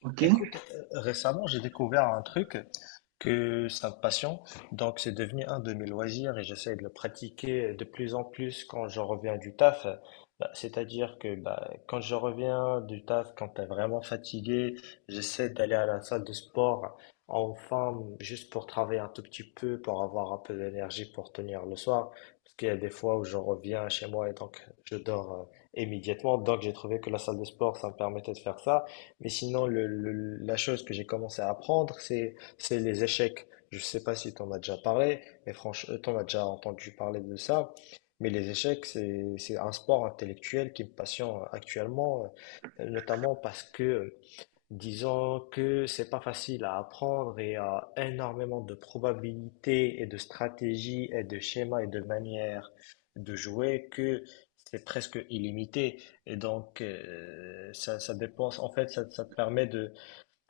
Ok. Écoute, récemment, j'ai découvert un truc que ça me passionne. Donc, c'est devenu un de mes loisirs et j'essaie de le pratiquer de plus en plus quand je reviens du taf. Bah, c'est-à-dire que bah, quand je reviens du taf, quand t'es vraiment fatigué, j'essaie d'aller à la salle de sport enfin, juste pour travailler un tout petit peu, pour avoir un peu d'énergie pour tenir le soir. Parce qu'il y a des fois où je reviens chez moi et donc je dors immédiatement. Donc, j'ai trouvé que la salle de sport, ça me permettait de faire ça. Mais sinon, la chose que j'ai commencé à apprendre, c'est les échecs. Je ne sais pas si tu en as déjà parlé, mais franchement, tu en as déjà entendu parler de ça. Mais les échecs, c'est un sport intellectuel qui me passionne actuellement, notamment parce que disons que c'est pas facile à apprendre et à énormément de probabilités et de stratégies et de schémas et de manières de jouer que c'est presque illimité. Et donc, ça dépense, en fait, ça te permet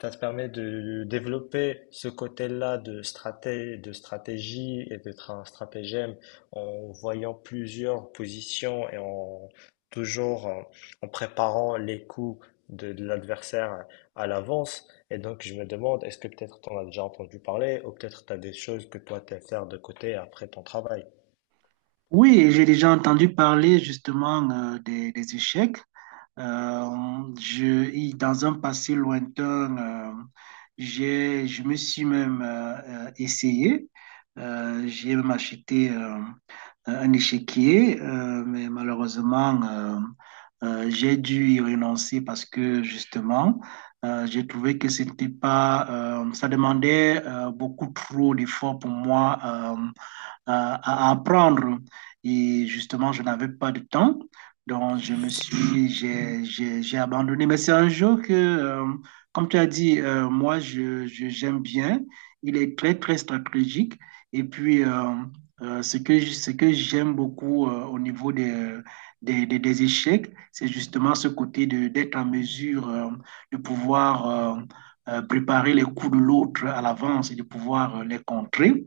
ça te permet de développer ce côté-là de de stratégie et de stratagème en voyant plusieurs positions et toujours en, en préparant les coups de l'adversaire à l'avance. Et donc, je me demande, est-ce que peut-être tu en as déjà entendu parler ou peut-être tu as des choses que toi, tu faire de côté après ton travail. Oui, j'ai déjà entendu parler justement des échecs. Dans un passé lointain, je me suis même essayé. J'ai même acheté un échiquier, mais malheureusement, j'ai dû y renoncer parce que justement, j'ai trouvé que c'était pas, ça demandait beaucoup trop d'efforts pour moi à apprendre. Et justement, je n'avais pas de temps. Donc, je me suis, j'ai abandonné. Mais c'est un jeu que, comme tu as dit, moi, j'aime bien. Il est très, très stratégique. Et puis, ce que j'aime beaucoup au niveau des échecs, c'est justement ce côté d'être en mesure de pouvoir euh, préparer les coups de l'autre à l'avance et de pouvoir les contrer.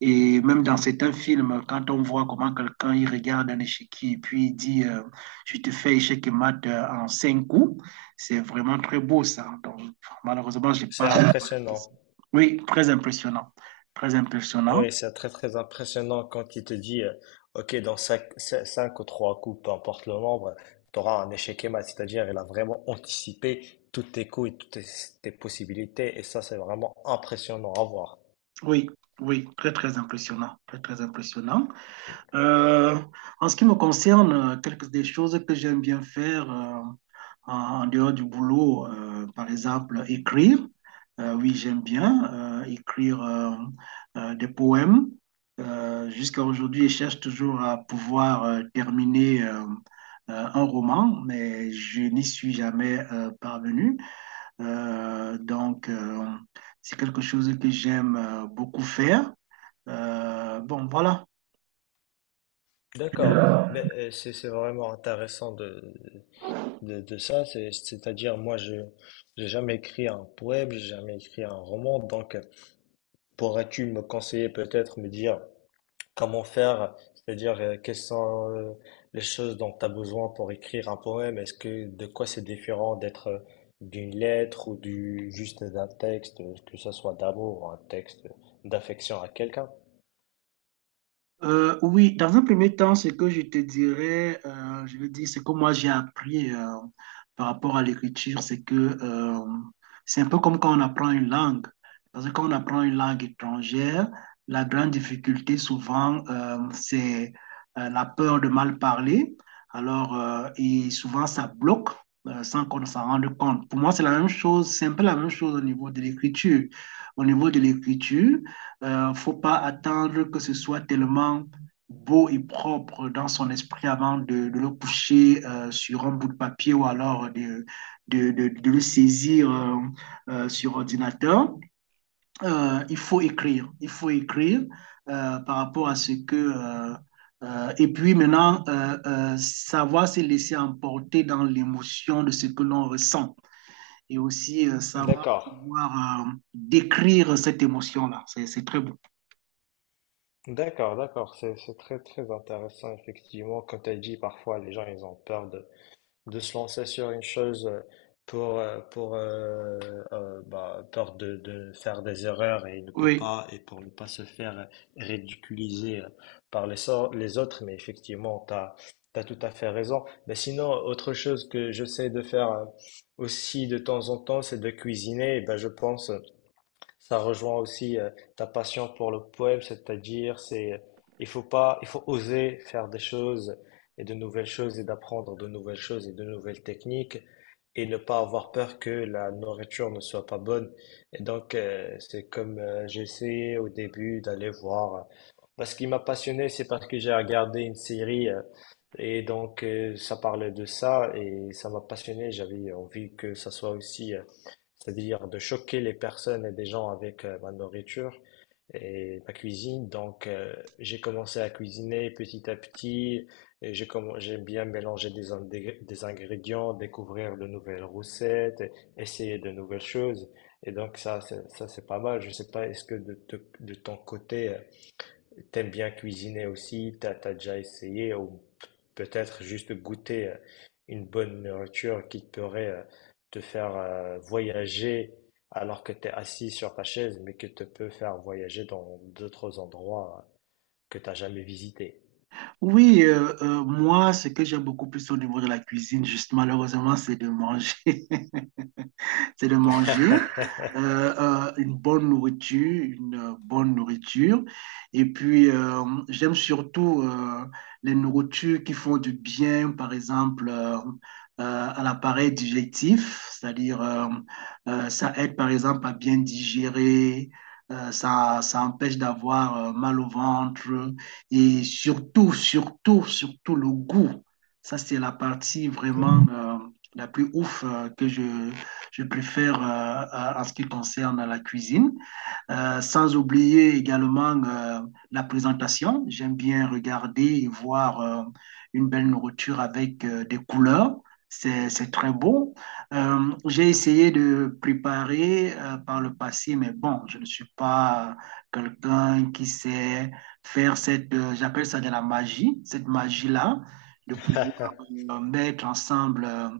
Et même dans certains films, quand on voit comment quelqu'un il regarde un échiquier et puis il dit je te fais échec et mat en cinq coups, c'est vraiment très beau ça. Donc, malheureusement, j'ai pas. C'est impressionnant. Oui, très impressionnant. Très impressionnant. Oui, c'est très très impressionnant quand il te dit, ok, dans cinq ou 3 coups, peu importe le nombre, tu auras un échec et mat, c'est-à-dire il a vraiment anticipé tous tes coups et tes possibilités, et ça c'est vraiment impressionnant à voir. Oui, oui, très, très impressionnant. Très, très impressionnant. Euh, En ce qui me concerne, quelques des choses que j'aime bien faire en dehors du boulot, par exemple, écrire. Oui, j'aime bien écrire des poèmes. Jusqu'à aujourd'hui, je cherche toujours à pouvoir terminer un roman, mais je n'y suis jamais parvenu. Euh, donc, euh, c'est quelque chose que j'aime beaucoup faire. Bon, voilà. D'accord, mais c'est vraiment intéressant de ça, c'est-à-dire moi je j'ai jamais écrit un poème, j'ai jamais écrit un roman, donc pourrais-tu me conseiller peut-être, me dire comment faire, c'est-à-dire quelles sont les choses dont tu as besoin pour écrire un poème? Est-ce que de quoi c'est différent d'être d'une lettre ou du juste d'un texte, que ce soit d'amour ou un texte d'affection à quelqu'un? Oui, dans un premier temps, ce que je te dirais, je veux dire, ce que moi j'ai appris par rapport à l'écriture, c'est que euh, c'est un peu comme quand on apprend une langue. Parce que quand on apprend une langue étrangère, la grande difficulté souvent, c'est la peur de mal parler. Alors, et souvent, ça bloque sans qu'on s'en rende compte. Pour moi, c'est la même chose, c'est un peu la même chose au niveau de l'écriture. Au niveau de l'écriture, faut pas attendre que ce soit tellement beau et propre dans son esprit avant de le coucher sur un bout de papier ou alors de le saisir sur ordinateur. Il faut écrire, il faut écrire par rapport à ce que... et puis maintenant, savoir se laisser emporter dans l'émotion de ce que l'on ressent et aussi savoir D'accord, pouvoir décrire cette émotion-là. C'est très beau. d'accord, d'accord. C'est très, très intéressant, effectivement. Comme tu as dit, parfois, les gens, ils ont peur de se lancer sur une chose pour bah, peur de faire des erreurs et ne peut Oui. pas, et pour ne pas se faire ridiculiser par les autres, mais effectivement, tout à fait raison. Mais sinon, autre chose que j'essaie de faire aussi de temps en temps, c'est de cuisiner. Et ben, je pense ça rejoint aussi ta passion pour le poème, c'est-à-dire c'est il faut pas il faut oser faire des choses et de nouvelles choses et d'apprendre de nouvelles choses et de nouvelles techniques et ne pas avoir peur que la nourriture ne soit pas bonne. Et donc c'est comme j'ai essayé au début d'aller voir parce qu'il m'a passionné, c'est parce que j'ai regardé une série et donc ça parlait de ça et ça m'a passionné, j'avais envie que ça soit aussi c'est-à-dire de choquer les personnes et des gens avec ma nourriture et ma cuisine. Donc, j'ai commencé à cuisiner petit à petit. Et j'aime bien mélangé des ingrédients, découvrir de nouvelles recettes, essayer de nouvelles choses. Et donc, ça, c'est pas mal. Je sais pas, est-ce que de ton côté, t'aimes bien cuisiner aussi, t'as déjà essayé ou peut-être juste goûter une bonne nourriture qui pourrait te faire voyager alors que t'es assis sur ta chaise, mais que te peut faire voyager dans d'autres endroits que t'as jamais visités. Oui, moi, ce que j'aime beaucoup plus au niveau de la cuisine, juste malheureusement, c'est de manger. C'est de manger une bonne nourriture, une bonne nourriture. Et puis, j'aime surtout les nourritures qui font du bien, par exemple, à l'appareil digestif, c'est-à-dire ça aide, par exemple, à bien digérer. Ça, ça empêche d'avoir mal au ventre et surtout, surtout, surtout le goût. Ça, c'est la partie Bon. vraiment la plus ouf je préfère en ce qui concerne la cuisine. Sans oublier également la présentation. J'aime bien regarder et voir une belle nourriture avec des couleurs. C'est très beau. J'ai essayé de préparer par le passé, mais bon, je ne suis pas quelqu'un qui sait faire cette, j'appelle ça de la magie, cette magie-là, de pouvoir mettre ensemble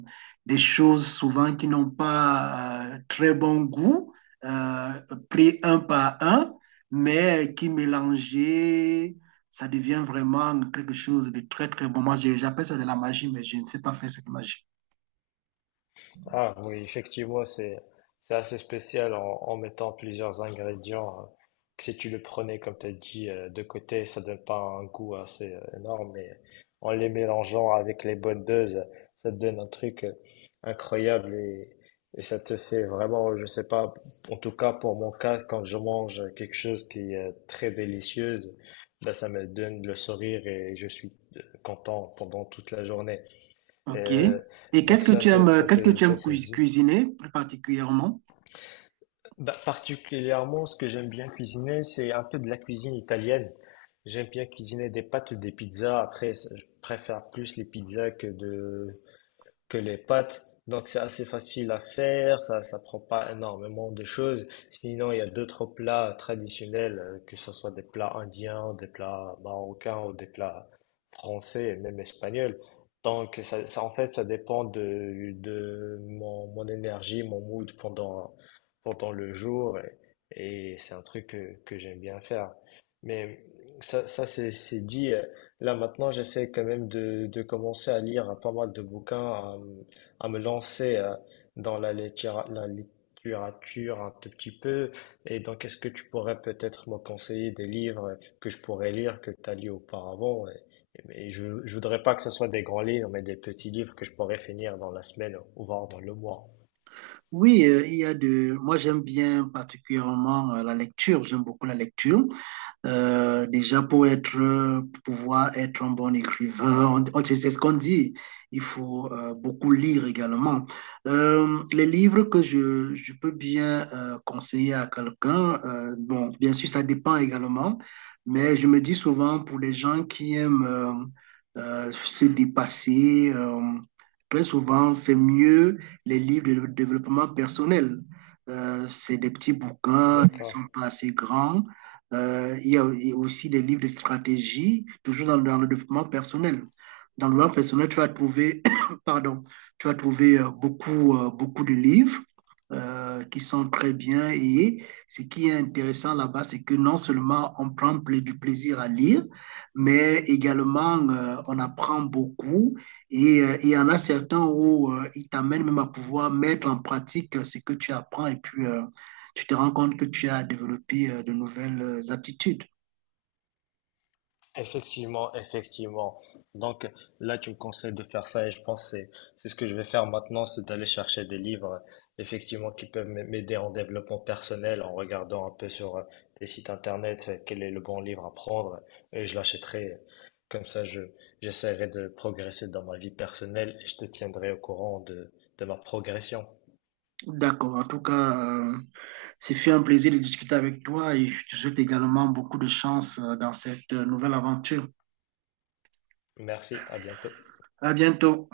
des choses souvent qui n'ont pas très bon goût euh, pris un par un, mais qui mélangeait, ça devient vraiment quelque chose de très, très bon. Moi, j'appelle ça de la magie, mais je ne sais pas faire cette magie. Ah oui, effectivement, c'est assez spécial en mettant plusieurs ingrédients. Que si tu le prenais, comme tu as dit, de côté, ça donne pas un goût assez énorme, mais en les mélangeant avec les bonnes doses, ça te donne un truc incroyable et ça te fait vraiment, je sais pas, en tout cas pour mon cas, quand je mange quelque chose qui est très délicieuse, bah, ça me donne le sourire et je suis content pendant toute la journée. OK. Euh, Et qu'est-ce donc que ça, tu aimes, c'est dit. cuisiner plus particulièrement? Bah, particulièrement, ce que j'aime bien cuisiner, c'est un peu de la cuisine italienne. J'aime bien cuisiner des pâtes, des pizzas. Après, je préfère plus les pizzas que de que les pâtes. Donc c'est assez facile à faire, ça prend pas énormément de choses. Sinon, il y a d'autres plats traditionnels, que ce soit des plats indiens, des plats marocains ou des plats français et même espagnols. Donc ça en fait ça dépend de mon, mon énergie, mon mood pendant le jour et c'est un truc que j'aime bien faire. Mais ça c'est dit là maintenant, j'essaie quand même de commencer à lire pas mal de bouquins, à me lancer dans la littérature un tout petit peu. Et donc, est-ce que tu pourrais peut-être me conseiller des livres que je pourrais lire, que tu as lu auparavant? Et je voudrais pas que ce soit des grands livres, mais des petits livres que je pourrais finir dans la semaine ou voire dans le mois. Oui, il y a de. Moi, j'aime bien particulièrement la lecture. J'aime beaucoup la lecture. Déjà pour pouvoir être un bon écrivain, c'est ce qu'on dit. Il faut beaucoup lire également. Les livres que je peux bien conseiller à quelqu'un, bon, bien sûr, ça dépend également, mais je me dis souvent pour les gens qui aiment se dépasser, très souvent, c'est mieux les livres de développement personnel. C'est des petits bouquins, ils ne D'accord. sont pas assez grands. Y a aussi des livres de stratégie, toujours dans le développement personnel. Dans le développement personnel, tu vas trouver, pardon, tu vas trouver beaucoup de livres qui sont très bien. Et ce qui est intéressant là-bas, c'est que non seulement on prend du plaisir à lire, mais également on apprend beaucoup et il y en a certains où ils t'amènent même à pouvoir mettre en pratique ce que tu apprends et puis tu te rends compte que tu as développé de nouvelles aptitudes. Effectivement, effectivement. Donc là, tu me conseilles de faire ça et je pense que c'est ce que je vais faire maintenant, c'est d'aller chercher des livres effectivement qui peuvent m'aider en développement personnel en regardant un peu sur des sites internet quel est le bon livre à prendre et je l'achèterai. Comme ça, je j'essaierai de progresser dans ma vie personnelle et je te tiendrai au courant de ma progression. D'accord. En tout cas, c'est fait un plaisir de discuter avec toi et je te souhaite également beaucoup de chance dans cette nouvelle aventure. Merci, à bientôt. À bientôt.